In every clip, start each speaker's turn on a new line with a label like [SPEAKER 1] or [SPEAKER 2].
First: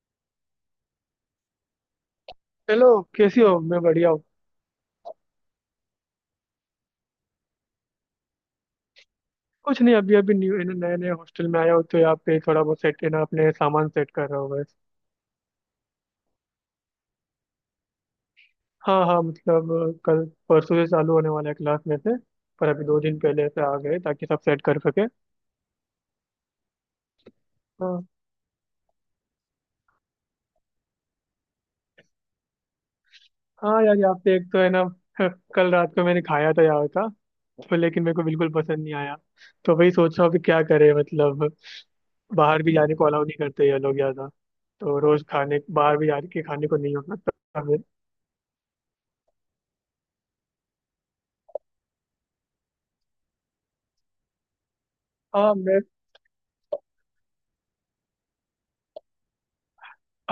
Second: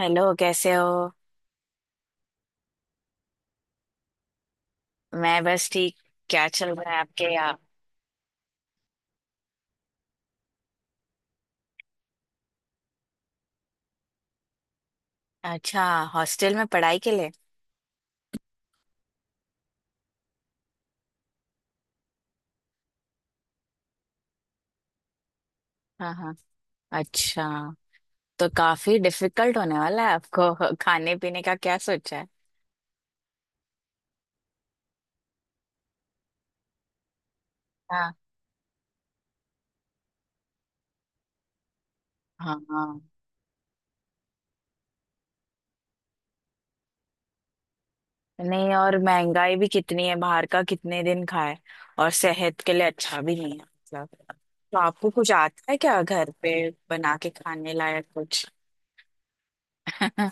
[SPEAKER 1] Hello, कैसे हो।
[SPEAKER 2] Hello. कैसी हो? मैं बढ़िया हूँ।
[SPEAKER 1] मैं बस ठीक। क्या चल रहा है आपके यहाँ।
[SPEAKER 2] कुछ नहीं, अभी अभी न्यू नए नए हॉस्टल में आया हूँ तो यहाँ पे थोड़ा बहुत सेट ना, अपने सामान सेट कर रहा हूँ बस।
[SPEAKER 1] अच्छा। हॉस्टल में पढ़ाई के लिए।
[SPEAKER 2] हाँ हाँ, मतलब कल परसों से चालू होने वाला है क्लास में से। पर अभी दो दिन पहले से आ गए ताकि सब सेट कर सके।
[SPEAKER 1] हाँ हाँ। अच्छा।
[SPEAKER 2] हाँ,
[SPEAKER 1] तो काफी डिफिकल्ट होने वाला है आपको। खाने पीने का क्या सोचा है।
[SPEAKER 2] हाँ यार, यहाँ पे एक तो है ना। कल रात को मैंने खाया था यहाँ का, तो लेकिन
[SPEAKER 1] हाँ
[SPEAKER 2] मेरे को बिल्कुल पसंद नहीं आया। तो वही सोच रहा हूँ कि क्या करे मतलब,
[SPEAKER 1] हाँ
[SPEAKER 2] बाहर भी जाने
[SPEAKER 1] हाँ।
[SPEAKER 2] को अलाउ नहीं करते ये लोग ज्यादा। तो रोज खाने बाहर भी जाके खाने को नहीं हो सकता।
[SPEAKER 1] नहीं, और महंगाई भी कितनी है, बाहर का कितने दिन खाए। और सेहत के लिए अच्छा भी नहीं है मतलब। तो आपको कुछ
[SPEAKER 2] हाँ
[SPEAKER 1] आता है
[SPEAKER 2] मैं
[SPEAKER 1] क्या घर पे, बना के खाने लायक कुछ।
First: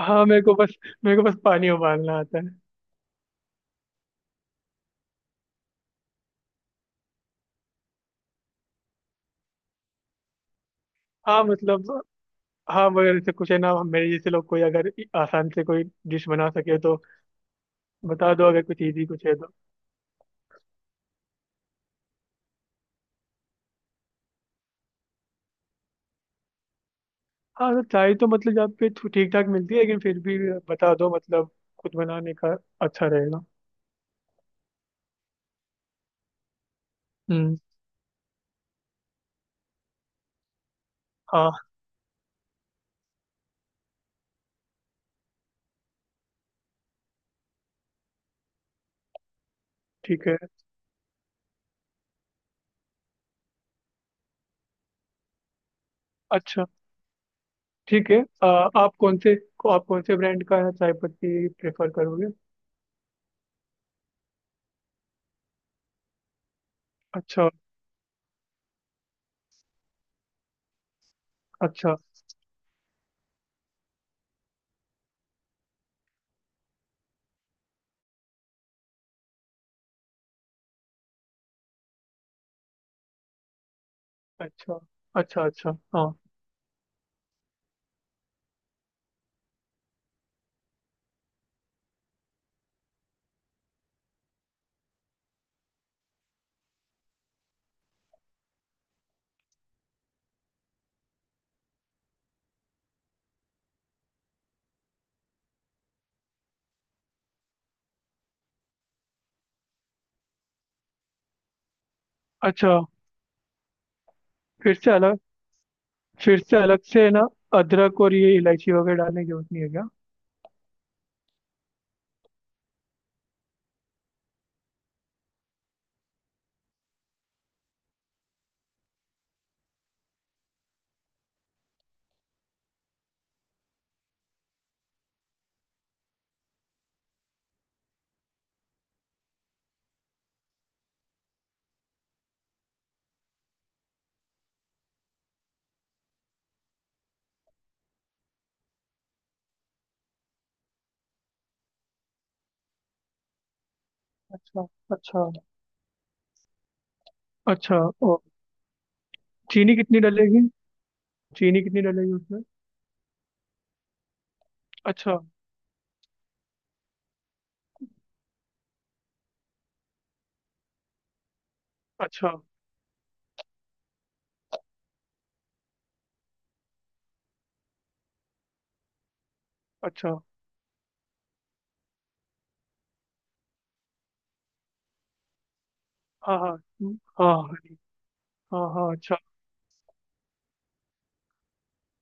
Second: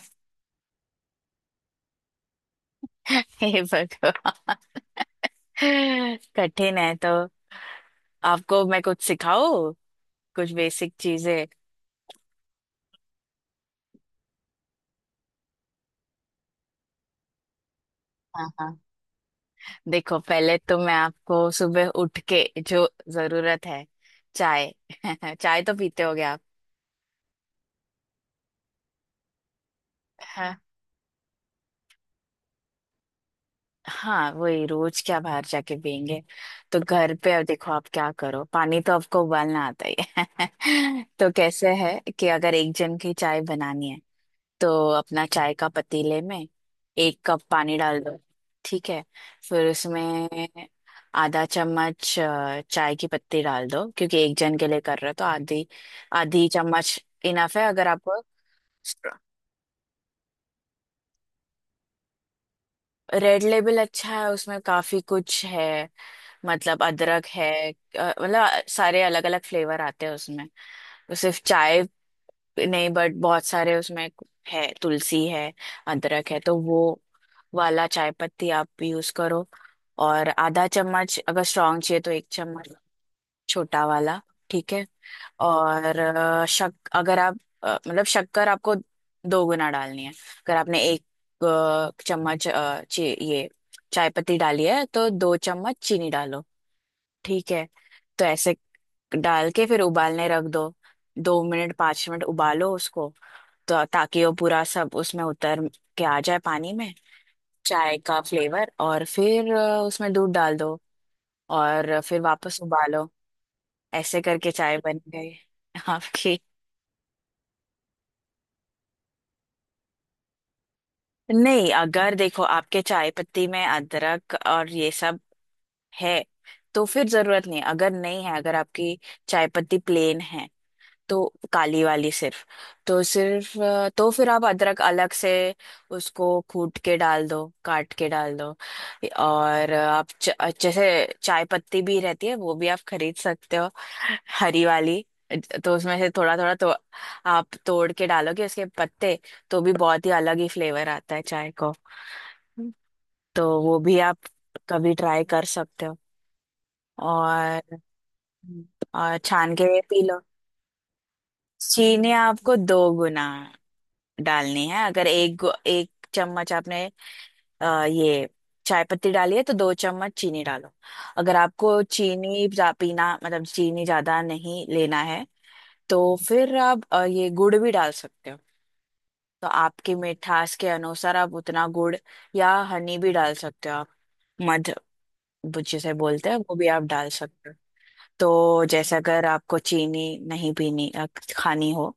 [SPEAKER 2] हाँ, मेरे को बस पानी उबालना आता है।
[SPEAKER 1] हे भगवान। कठिन है तो। आपको मैं कुछ सिखाओ, कुछ बेसिक
[SPEAKER 2] हाँ
[SPEAKER 1] चीजें।
[SPEAKER 2] मतलब, हाँ मगर जैसे कुछ है ना, मेरे जैसे लोग कोई अगर आसान से कोई डिश बना सके तो बता दो,
[SPEAKER 1] हाँ
[SPEAKER 2] अगर
[SPEAKER 1] हाँ।
[SPEAKER 2] कुछ इजी कुछ है तो।
[SPEAKER 1] देखो, पहले तो मैं आपको सुबह उठ के जो जरूरत है, चाय। चाय तो पीते होगे आप।
[SPEAKER 2] हाँ तो चाय तो मतलब यहाँ पे ठीक ठाक मिलती है, लेकिन फिर भी
[SPEAKER 1] हाँ
[SPEAKER 2] बता दो मतलब, खुद बनाने का अच्छा रहेगा।
[SPEAKER 1] हाँ, वही, रोज क्या बाहर जाके पियेंगे। तो घर पे अब
[SPEAKER 2] हम्म।
[SPEAKER 1] देखो आप क्या करो, पानी तो आपको उबालना आता ही है। तो
[SPEAKER 2] हाँ।
[SPEAKER 1] कैसे है कि अगर एक जन की चाय बनानी है तो अपना चाय का पतीले में 1 कप पानी डाल दो। ठीक है। फिर
[SPEAKER 2] ठीक है।
[SPEAKER 1] उसमें आधा चम्मच चाय की पत्ती डाल दो, क्योंकि एक जन के लिए कर रहे हो तो आधी। आधी
[SPEAKER 2] अच्छा।
[SPEAKER 1] चम्मच इनफ है अगर
[SPEAKER 2] ठीक है।
[SPEAKER 1] आपको।
[SPEAKER 2] आ, आप कौन से ब्रांड का चाय पत्ती प्रेफर करोगे?
[SPEAKER 1] रेड लेबल अच्छा है, उसमें काफी कुछ है। मतलब अदरक
[SPEAKER 2] अच्छा।
[SPEAKER 1] है, मतलब सारे अलग अलग फ्लेवर आते हैं उसमें। तो सिर्फ चाय
[SPEAKER 2] अच्छा।
[SPEAKER 1] नहीं, बट बहुत सारे उसमें है, तुलसी है, अदरक है। तो वो वाला चाय पत्ती आप भी यूज करो। और आधा चम्मच, अगर स्ट्रांग चाहिए तो 1 चम्मच, छोटा वाला। ठीक
[SPEAKER 2] अच्छा।
[SPEAKER 1] है।
[SPEAKER 2] अच्छा। अच्छा।
[SPEAKER 1] और
[SPEAKER 2] हाँ।
[SPEAKER 1] शक अगर आप, मतलब शक्कर आपको दो गुना डालनी है, अगर आपने एक चम्मच ये चाय पत्ती डाली है तो 2 चम्मच चीनी डालो। ठीक है। तो ऐसे डाल के फिर उबालने रख दो। 2-5 मिनट उबालो उसको, तो ताकि वो पूरा सब उसमें उतर के आ जाए पानी में, चाय का फ्लेवर। और फिर उसमें दूध डाल दो और फिर वापस
[SPEAKER 2] अच्छा।
[SPEAKER 1] उबालो। ऐसे करके
[SPEAKER 2] फिर
[SPEAKER 1] चाय
[SPEAKER 2] से
[SPEAKER 1] बन
[SPEAKER 2] अलग
[SPEAKER 1] गई
[SPEAKER 2] फिर
[SPEAKER 1] आपकी।
[SPEAKER 2] से अलग से है ना? अदरक और ये इलायची वगैरह डालने की जरूरत नहीं है क्या?
[SPEAKER 1] नहीं, अगर देखो आपके चाय पत्ती में अदरक और ये सब है तो फिर जरूरत नहीं। अगर नहीं है, अगर आपकी चाय पत्ती प्लेन है, तो काली वाली सिर्फ, तो सिर्फ तो फिर आप अदरक अलग से उसको कूट के डाल दो, काट के डाल दो। और जैसे चाय पत्ती भी रहती है वो भी आप खरीद सकते हो, हरी वाली। तो उसमें से थोड़ा थोड़ा तो आप तोड़ के डालोगे उसके पत्ते, तो भी बहुत ही अलग ही फ्लेवर आता है चाय को। तो वो भी आप
[SPEAKER 2] अच्छा।
[SPEAKER 1] कभी
[SPEAKER 2] अच्छा।
[SPEAKER 1] ट्राई कर सकते हो।
[SPEAKER 2] अच्छा।
[SPEAKER 1] और
[SPEAKER 2] और
[SPEAKER 1] और छान
[SPEAKER 2] चीनी
[SPEAKER 1] के
[SPEAKER 2] कितनी
[SPEAKER 1] पी लो।
[SPEAKER 2] डलेगी चीनी कितनी डलेगी
[SPEAKER 1] चीनी
[SPEAKER 2] उसमें?
[SPEAKER 1] आपको दो गुना डालनी है, अगर
[SPEAKER 2] अच्छा।
[SPEAKER 1] एक चम्मच आपने ये चाय पत्ती डाली है तो दो चम्मच चीनी डालो। अगर आपको
[SPEAKER 2] अच्छा।
[SPEAKER 1] चीनी पीना, मतलब चीनी ज्यादा नहीं लेना है, तो फिर आप ये गुड़ भी डाल सकते हो। तो आपकी
[SPEAKER 2] अच्छा।
[SPEAKER 1] मिठास के अनुसार आप उतना गुड़, या हनी भी डाल सकते हो आप। मध जिसे बोलते
[SPEAKER 2] हाँ
[SPEAKER 1] हैं,
[SPEAKER 2] हाँ
[SPEAKER 1] वो भी आप डाल
[SPEAKER 2] हाँ
[SPEAKER 1] सकते हो।
[SPEAKER 2] हाँ। हाँ
[SPEAKER 1] तो
[SPEAKER 2] हाँ,
[SPEAKER 1] जैसे
[SPEAKER 2] अच्छा।
[SPEAKER 1] अगर आपको चीनी नहीं पीनी, खानी हो,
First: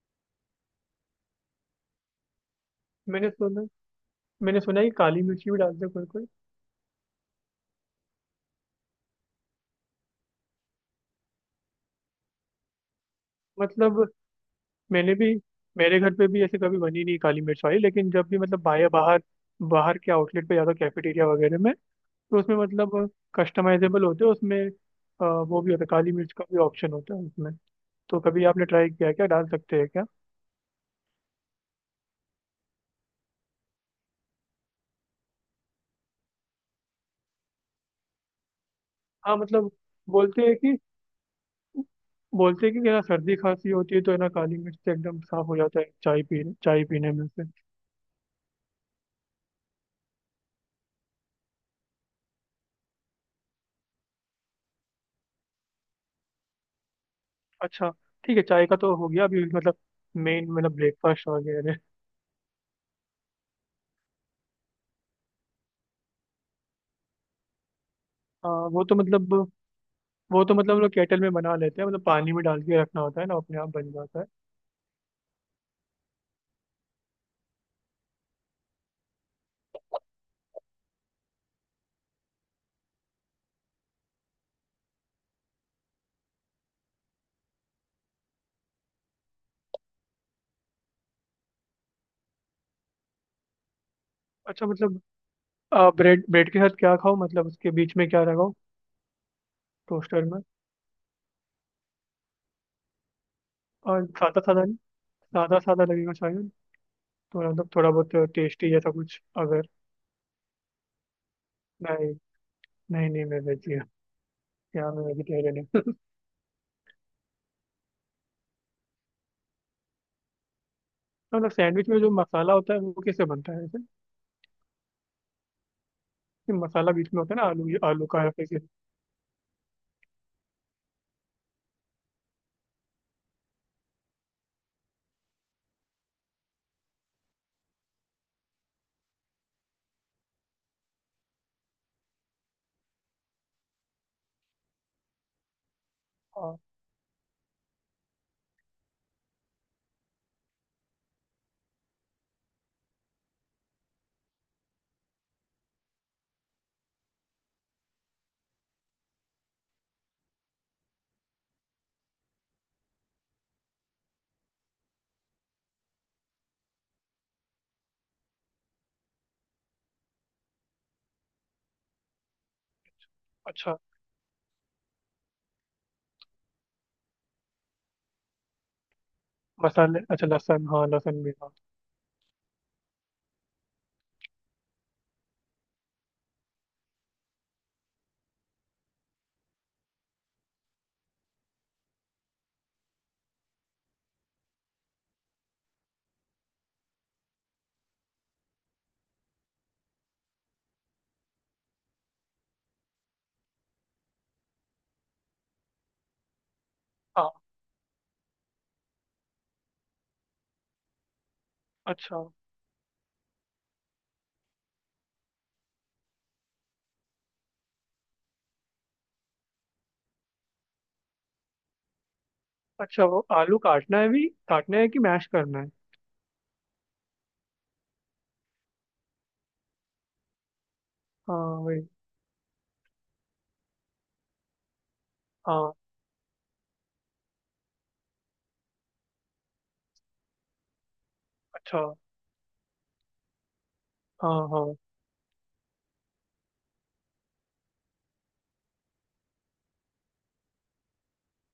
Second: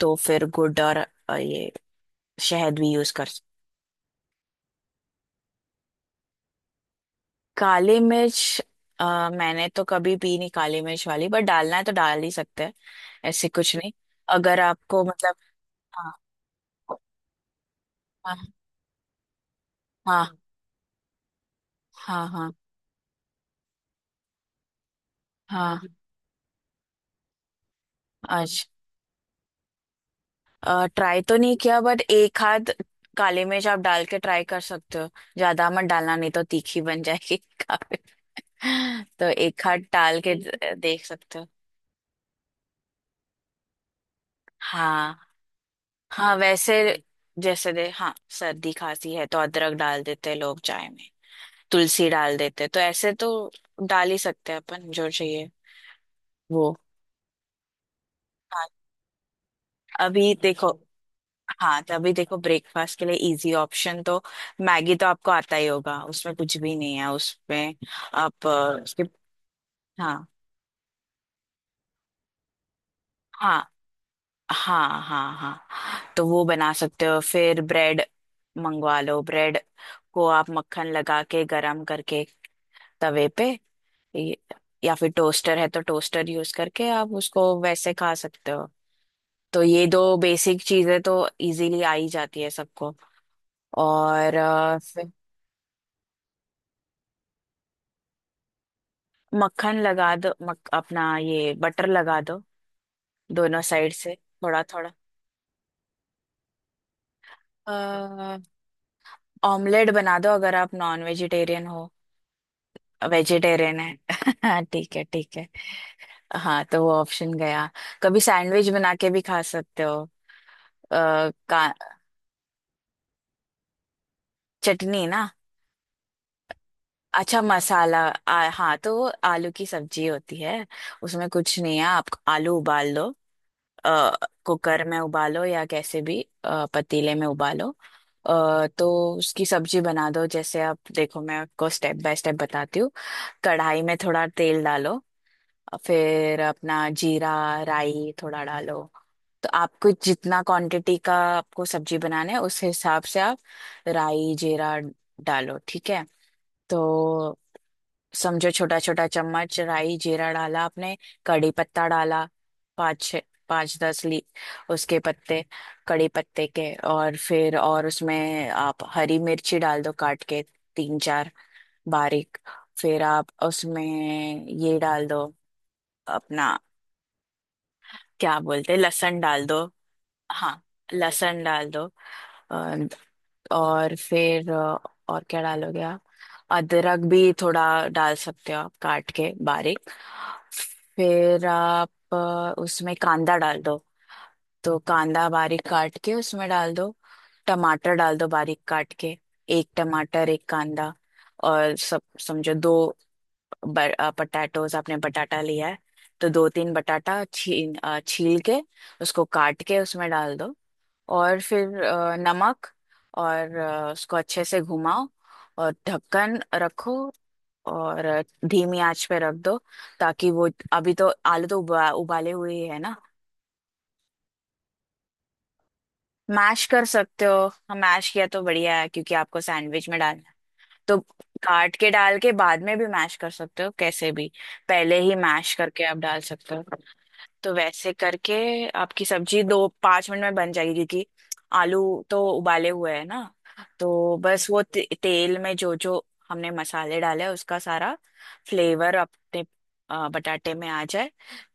[SPEAKER 1] तो फिर गुड़ और ये शहद भी यूज कर।
[SPEAKER 2] मैंने सुना मैंने सुना है कि काली मिर्ची भी डालते हैं कोई कोई।
[SPEAKER 1] काली मिर्च, मैंने तो कभी पी नहीं काली मिर्च वाली, बट डालना है तो डाल ही सकते हैं, ऐसे कुछ नहीं।
[SPEAKER 2] मतलब
[SPEAKER 1] अगर आपको
[SPEAKER 2] मैंने
[SPEAKER 1] मतलब,
[SPEAKER 2] भी मेरे
[SPEAKER 1] हाँ
[SPEAKER 2] घर पे भी ऐसे कभी बनी नहीं काली मिर्च वाली, लेकिन जब
[SPEAKER 1] हाँ
[SPEAKER 2] भी मतलब बाहर बाहर बाहर के
[SPEAKER 1] हाँ
[SPEAKER 2] आउटलेट पे जाता, कैफेटेरिया वगैरह में,
[SPEAKER 1] हाँ
[SPEAKER 2] तो
[SPEAKER 1] हाँ
[SPEAKER 2] उसमें मतलब कस्टमाइजेबल होते हैं उसमें, वो भी
[SPEAKER 1] हाँ,
[SPEAKER 2] होता है, काली मिर्च का भी ऑप्शन होता है उसमें। तो कभी
[SPEAKER 1] अच्छा,
[SPEAKER 2] आपने ट्राई किया है क्या? डाल सकते हैं क्या?
[SPEAKER 1] ट्राई तो नहीं किया बट एक आध काली मिर्च आप डाल के ट्राई कर सकते हो। ज्यादा मत डालना, नहीं तो तीखी बन जाएगी काफी। तो
[SPEAKER 2] हाँ
[SPEAKER 1] एक
[SPEAKER 2] मतलब
[SPEAKER 1] आध डाल के
[SPEAKER 2] बोलते हैं कि
[SPEAKER 1] देख सकते हो।
[SPEAKER 2] बोलते हैं कि ना, सर्दी खांसी होती है तो है ना काली मिर्च से
[SPEAKER 1] हाँ
[SPEAKER 2] एकदम साफ हो जाता है, चाय
[SPEAKER 1] हाँ,
[SPEAKER 2] पी
[SPEAKER 1] वैसे
[SPEAKER 2] चाय पीने में से।
[SPEAKER 1] जैसे दे हाँ, सर्दी खांसी है तो अदरक डाल देते हैं लोग चाय में, तुलसी डाल देते, तो ऐसे तो डाल ही सकते हैं अपन जो चाहिए वो।
[SPEAKER 2] अच्छा। ठीक है, चाय
[SPEAKER 1] हाँ,
[SPEAKER 2] का तो हो गया, अभी मतलब
[SPEAKER 1] अभी
[SPEAKER 2] मेन
[SPEAKER 1] देखो।
[SPEAKER 2] मतलब ब्रेकफास्ट वगैरह?
[SPEAKER 1] हाँ, तो अभी देखो ब्रेकफास्ट के लिए इजी ऑप्शन तो मैगी तो आपको आता ही होगा, उसमें कुछ भी नहीं है उसमें। आप
[SPEAKER 2] हाँ वो तो
[SPEAKER 1] उसके,
[SPEAKER 2] मतलब,
[SPEAKER 1] हाँ
[SPEAKER 2] हम लोग केटल में बना लेते हैं, मतलब पानी में डाल के रखना होता है ना, अपने
[SPEAKER 1] हाँ
[SPEAKER 2] आप बन जाता है।
[SPEAKER 1] हाँ हाँ हाँ, तो वो बना सकते हो। फिर ब्रेड मंगवा लो, ब्रेड को आप मक्खन लगा के गरम करके तवे पे, ये- या फिर टोस्टर है तो टोस्टर यूज करके आप उसको वैसे खा सकते हो। तो ये दो बेसिक चीजें तो इजीली आ ही जाती है सबको। और
[SPEAKER 2] अच्छा मतलब,
[SPEAKER 1] फिर
[SPEAKER 2] ब्रेड ब्रेड के साथ क्या खाओ मतलब, उसके बीच में क्या लगाओ?
[SPEAKER 1] मक्खन लगा
[SPEAKER 2] टोस्टर
[SPEAKER 1] दो,
[SPEAKER 2] में।
[SPEAKER 1] अपना ये बटर लगा दो दोनों साइड
[SPEAKER 2] और
[SPEAKER 1] से,
[SPEAKER 2] सादा
[SPEAKER 1] थोड़ा
[SPEAKER 2] सादा,
[SPEAKER 1] थोड़ा।
[SPEAKER 2] लगेगा शायद, तो मतलब थोड़ा बहुत टेस्टी जैसा कुछ अगर।
[SPEAKER 1] ऑमलेट बना दो अगर आप नॉन वेजिटेरियन हो।
[SPEAKER 2] नहीं। नहीं नहीं मैं वेज ही
[SPEAKER 1] वेजिटेरियन
[SPEAKER 2] हूँ।
[SPEAKER 1] है
[SPEAKER 2] यार
[SPEAKER 1] ठीक है
[SPEAKER 2] मैं
[SPEAKER 1] ठीक है।
[SPEAKER 2] वेजिटेरियन हूँ।
[SPEAKER 1] हाँ, तो वो ऑप्शन गया। कभी सैंडविच बना के भी खा सकते हो। आ,
[SPEAKER 2] तो मतलब
[SPEAKER 1] का
[SPEAKER 2] सैंडविच में जो मसाला होता है वो कैसे बनता है वैसे,
[SPEAKER 1] चटनी ना,
[SPEAKER 2] कि मसाला बीच में होता
[SPEAKER 1] अच्छा
[SPEAKER 2] है ना, आलू
[SPEAKER 1] मसाला,
[SPEAKER 2] आलू का या फिर किसी-।
[SPEAKER 1] हाँ, तो वो आलू की सब्जी होती है, उसमें कुछ नहीं है। आप आलू उबाल लो, कुकर में उबालो या कैसे भी, पतीले में उबालो। तो उसकी सब्जी बना दो। जैसे आप देखो, मैं आपको स्टेप बाय स्टेप बताती हूँ। कढ़ाई में थोड़ा तेल डालो, फिर
[SPEAKER 2] हाँ
[SPEAKER 1] अपना जीरा राई थोड़ा डालो। तो आपको जितना क्वांटिटी का आपको सब्जी बनाना है उस हिसाब से आप राई जीरा डालो, ठीक है। तो समझो छोटा छोटा चम्मच राई जीरा डाला आपने। कड़ी पत्ता डाला, 5-6, 5-10 ली उसके पत्ते कड़ी पत्ते के। और फिर और उसमें आप हरी मिर्ची डाल दो काट के, 3-4, बारीक। फिर आप
[SPEAKER 2] अच्छा
[SPEAKER 1] उसमें ये डाल दो अपना, क्या बोलते हैं, लहसुन डाल दो।
[SPEAKER 2] मसाले, अच्छा
[SPEAKER 1] हाँ,
[SPEAKER 2] लहसुन, हाँ लहसुन भी
[SPEAKER 1] लहसुन
[SPEAKER 2] हाँ।
[SPEAKER 1] डाल दो। अ, और फिर, और क्या डालोगे आप, अदरक भी थोड़ा डाल सकते हो आप, काट के बारीक। फिर आप उसमें कांदा डाल दो, तो कांदा बारीक काट के उसमें डाल दो। टमाटर डाल दो बारीक काट के, एक टमाटर एक कांदा। और सब, समझो दो पटाटोज आपने बटाटा लिया है, तो 2-3 बटाटा
[SPEAKER 2] हाँ।
[SPEAKER 1] छील, छील के उसको काट के उसमें डाल दो। और फिर
[SPEAKER 2] अच्छा।
[SPEAKER 1] नमक, और उसको अच्छे से घुमाओ, और ढक्कन रखो, और धीमी आंच पे रख दो, ताकि वो अभी, तो आलू तो उबाले हुए ही है ना।
[SPEAKER 2] अच्छा वो आलू काटना है भी काटना है कि मैश करना है?
[SPEAKER 1] मैश कर सकते हो, हम मैश किया तो बढ़िया है क्योंकि आपको सैंडविच में डालना है। तो
[SPEAKER 2] हाँ।
[SPEAKER 1] काट
[SPEAKER 2] वही।
[SPEAKER 1] के डाल के बाद में भी मैश कर सकते हो कैसे भी, पहले ही मैश
[SPEAKER 2] हाँ।
[SPEAKER 1] करके आप डाल सकते हो। तो वैसे करके आपकी सब्जी 2-5 मिनट में बन जाएगी, क्योंकि
[SPEAKER 2] अच्छा।
[SPEAKER 1] आलू तो उबाले हुए हैं ना। तो
[SPEAKER 2] हाँ
[SPEAKER 1] बस वो
[SPEAKER 2] हाँ।
[SPEAKER 1] तेल में जो जो हमने मसाले डाले हैं, उसका सारा फ्लेवर अपने बटाटे में आ जाए,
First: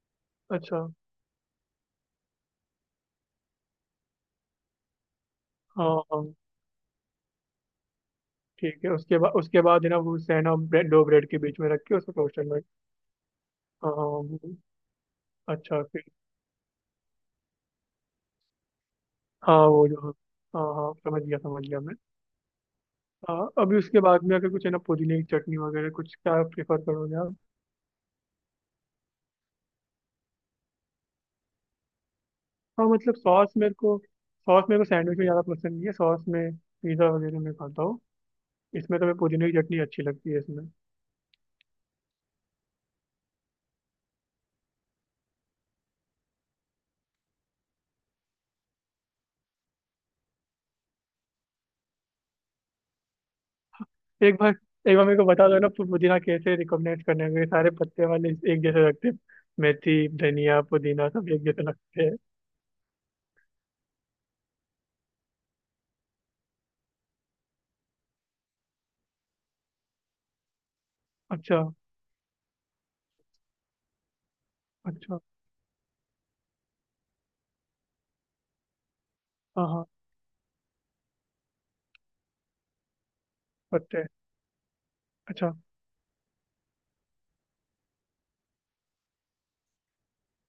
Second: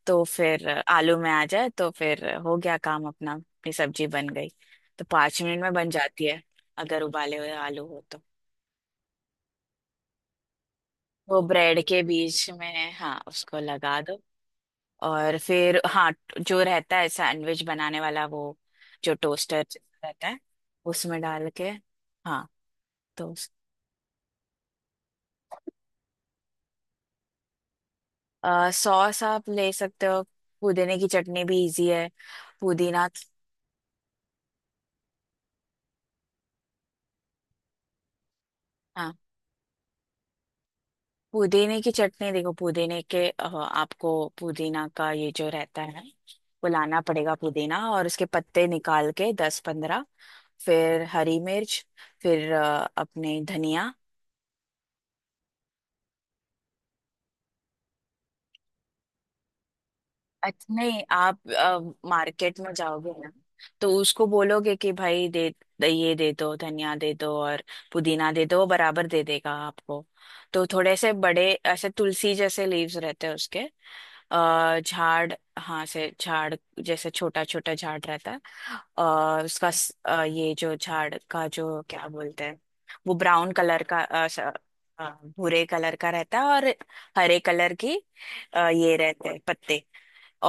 [SPEAKER 1] तो फिर
[SPEAKER 2] अच्छा।
[SPEAKER 1] आलू में आ जाए, तो फिर हो गया काम अपना, अपनी सब्जी बन गई। तो 5 मिनट में बन
[SPEAKER 2] हाँ हाँ।
[SPEAKER 1] जाती है अगर उबाले हुए आलू हो तो।
[SPEAKER 2] ठीक है, उसके बाद है ना वो सैन और ब्रेड, दो ब्रेड के
[SPEAKER 1] वो
[SPEAKER 2] बीच में रख
[SPEAKER 1] ब्रेड
[SPEAKER 2] के
[SPEAKER 1] के
[SPEAKER 2] उसको टोस्टर
[SPEAKER 1] बीच
[SPEAKER 2] में?
[SPEAKER 1] में, हाँ, उसको
[SPEAKER 2] हाँ
[SPEAKER 1] लगा
[SPEAKER 2] हाँ,
[SPEAKER 1] दो,
[SPEAKER 2] वो-।
[SPEAKER 1] और फिर
[SPEAKER 2] अच्छा। फिर
[SPEAKER 1] हाँ, जो रहता है सैंडविच बनाने वाला, वो जो
[SPEAKER 2] हाँ,
[SPEAKER 1] टोस्टर
[SPEAKER 2] वो जो।
[SPEAKER 1] रहता है
[SPEAKER 2] हाँ हाँ,
[SPEAKER 1] उसमें डाल
[SPEAKER 2] समझ
[SPEAKER 1] के।
[SPEAKER 2] गया मैं।
[SPEAKER 1] हाँ, तो
[SPEAKER 2] हाँ अभी उसके बाद में अगर कुछ है ना पुदीने की चटनी वगैरह कुछ क्या प्रेफर करोगे आप?
[SPEAKER 1] सॉस आप ले सकते हो, पुदीने की चटनी भी इजी है।
[SPEAKER 2] हाँ
[SPEAKER 1] पुदीना,
[SPEAKER 2] मतलब सॉस, मेरे को सॉस मेरे को सैंडविच में ज़्यादा पसंद नहीं है, सॉस में पिज़्ज़ा वगैरह में खाता हूँ। इसमें तो
[SPEAKER 1] हाँ,
[SPEAKER 2] मैं पुदीने की चटनी अच्छी लगती है इसमें।
[SPEAKER 1] पुदीने की चटनी देखो, पुदीने के आपको पुदीना का ये जो रहता है, फुलाना पड़ेगा पुदीना, और उसके पत्ते निकाल के 10-15, फिर हरी मिर्च, फिर अपने धनिया।
[SPEAKER 2] एक बार एक बार मेरे को बता दो ना, पुदीना कैसे रिकमेंड करने हैं? ये सारे पत्ते वाले एक जैसे लगते हैं, मेथी धनिया
[SPEAKER 1] अच्छा नहीं,
[SPEAKER 2] पुदीना सब एक जैसे
[SPEAKER 1] आप
[SPEAKER 2] लगते हैं।
[SPEAKER 1] मार्केट में जाओगे ना तो उसको बोलोगे कि भाई दे, ये दे दो, धनिया दे दो और पुदीना दे दो, वो बराबर दे देगा आपको। तो थोड़े से बड़े
[SPEAKER 2] अच्छा।
[SPEAKER 1] ऐसे तुलसी जैसे लीव्स रहते हैं उसके।
[SPEAKER 2] अच्छा।
[SPEAKER 1] झाड़, हाँ, से झाड़ जैसे छोटा छोटा झाड़ रहता है। और
[SPEAKER 2] हाँ
[SPEAKER 1] उसका
[SPEAKER 2] हाँ।
[SPEAKER 1] ये जो झाड़ का जो, क्या बोलते हैं, वो ब्राउन कलर का,
[SPEAKER 2] पत्ते।
[SPEAKER 1] अ,
[SPEAKER 2] अच्छा।
[SPEAKER 1] भूरे कलर का रहता है, और हरे कलर की ये रहते हैं पत्ते,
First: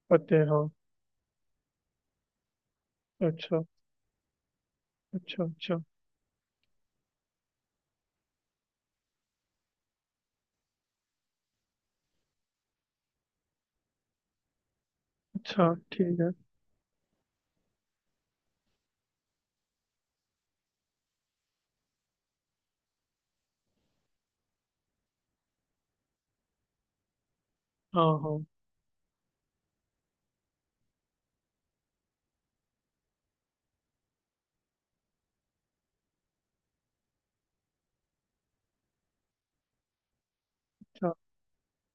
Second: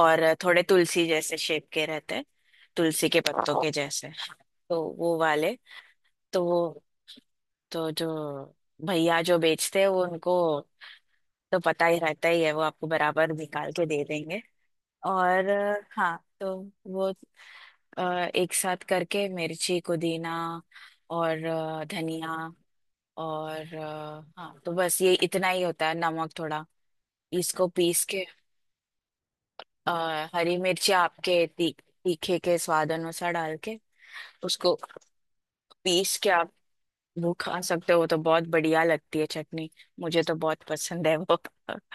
[SPEAKER 1] और
[SPEAKER 2] पत्ते
[SPEAKER 1] थोड़े
[SPEAKER 2] हाँ।
[SPEAKER 1] तुलसी जैसे शेप के रहते हैं, तुलसी के पत्तों
[SPEAKER 2] अच्छा।
[SPEAKER 1] के जैसे। तो वो
[SPEAKER 2] अच्छा।
[SPEAKER 1] वाले,
[SPEAKER 2] अच्छा।
[SPEAKER 1] तो वो, तो जो भैया जो बेचते हैं, वो उनको तो पता ही रहता ही है, वो आपको बराबर निकाल के दे देंगे। और
[SPEAKER 2] अच्छा ठीक
[SPEAKER 1] हाँ,
[SPEAKER 2] है।
[SPEAKER 1] तो वो अ, एक साथ करके मिर्ची पुदीना और धनिया और हाँ, तो बस ये इतना ही होता है, नमक थोड़ा, इसको पीस
[SPEAKER 2] हाँ
[SPEAKER 1] के।
[SPEAKER 2] हाँ।
[SPEAKER 1] अ, हरी मिर्ची आपके तीखे के स्वाद अनुसार डाल के, उसको पीस के आप वो खा सकते हो, तो बहुत बढ़िया लगती है चटनी। मुझे तो बहुत पसंद
[SPEAKER 2] अच्छा।
[SPEAKER 1] है वो।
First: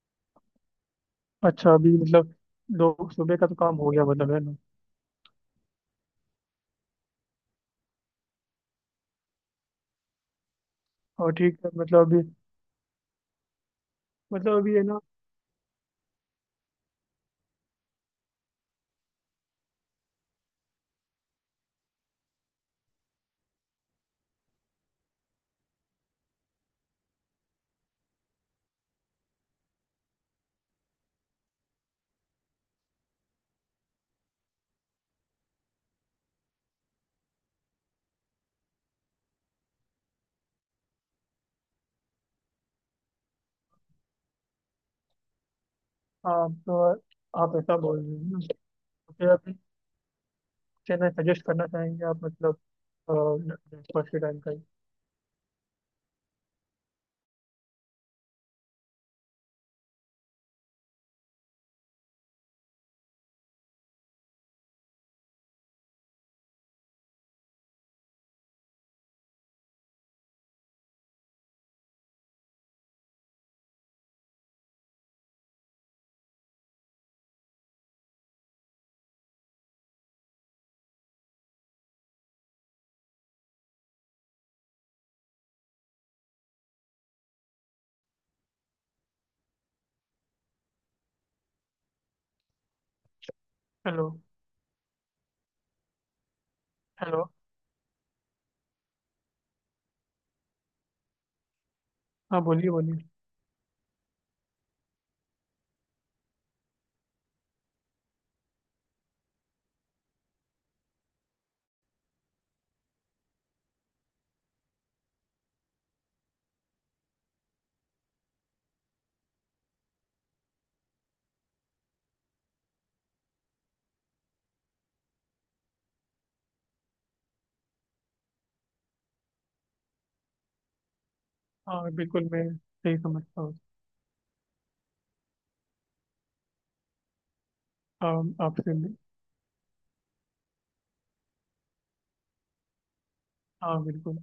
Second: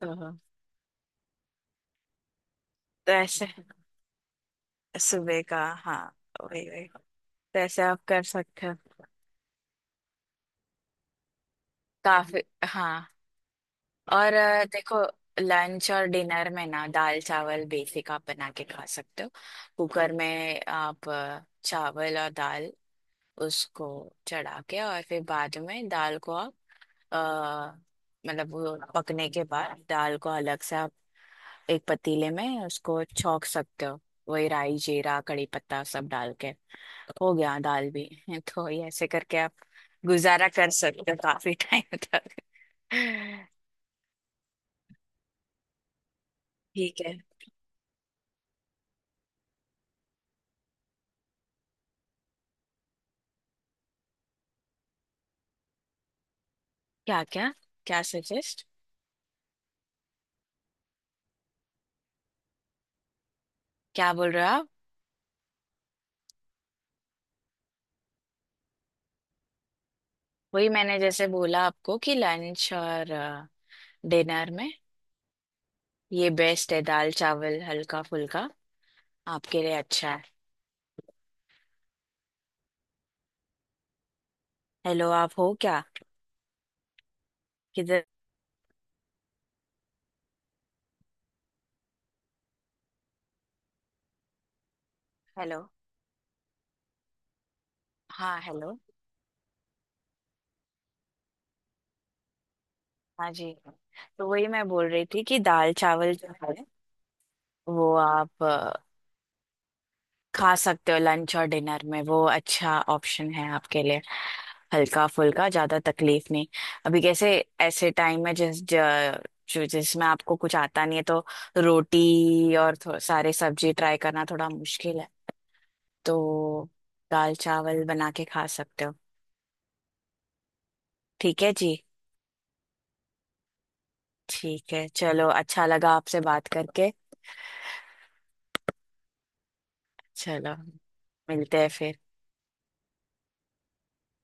[SPEAKER 1] तो
[SPEAKER 2] अच्छा अभी मतलब दो
[SPEAKER 1] तो
[SPEAKER 2] सुबह
[SPEAKER 1] ऐसे
[SPEAKER 2] का तो काम हो गया मतलब है ना?
[SPEAKER 1] सुबह का, हाँ, वही वही तो, ऐसे आप कर सकते हो,
[SPEAKER 2] और ठीक है मतलब अभी,
[SPEAKER 1] काफी। हाँ, और
[SPEAKER 2] मतलब अभी है ना,
[SPEAKER 1] देखो, लंच और डिनर में ना दाल चावल बेसिक आप बना के खा सकते हो। कुकर में आप चावल और दाल, उसको चढ़ा के, और फिर बाद में दाल को आप, आ, मतलब वो पकने के बाद दाल को अलग से आप एक पतीले में उसको छौंक सकते हो। वही राई जीरा कड़ी पत्ता सब डाल के हो गया दाल भी। तो ये ऐसे करके आप गुजारा कर सकते हो काफी टाइम तक।
[SPEAKER 2] आप तो,
[SPEAKER 1] ठीक है।
[SPEAKER 2] आप ऐसा बोल रहे हो ना, तो फिर अभी क्या ना सजेस्ट करना चाहेंगे आप मतलब, ब्रेकफास्ट के टाइम का ही?
[SPEAKER 1] क्या क्या, क्या सजेस्ट, क्या बोल रहे हो आप। वही मैंने जैसे बोला आपको कि लंच और डिनर में ये बेस्ट है दाल चावल, हल्का फुल्का आपके लिए अच्छा है। हेलो, आप हो क्या, किधर?
[SPEAKER 2] हेलो।
[SPEAKER 1] हेलो।
[SPEAKER 2] हेलो।
[SPEAKER 1] हाँ, हेलो।
[SPEAKER 2] हाँ बोलिए बोलिए।
[SPEAKER 1] हाँ जी। तो वही मैं बोल रही थी कि दाल चावल जो है वो आप खा सकते हो लंच और डिनर में, वो अच्छा ऑप्शन है आपके लिए, हल्का फुल्का, ज्यादा तकलीफ नहीं। अभी कैसे, ऐसे टाइम में जो जिसमें आपको कुछ आता नहीं है, तो रोटी और सारे सब्जी ट्राई करना थोड़ा मुश्किल है, तो दाल चावल बना के खा सकते हो। ठीक है जी।
[SPEAKER 2] हाँ बिल्कुल, मैं सही समझता हूँ।
[SPEAKER 1] ठीक है चलो, अच्छा लगा आपसे बात करके।
[SPEAKER 2] हाँ, आपसे मैं-।
[SPEAKER 1] चलो, मिलते हैं फिर।
[SPEAKER 2] हाँ बिल्कुल।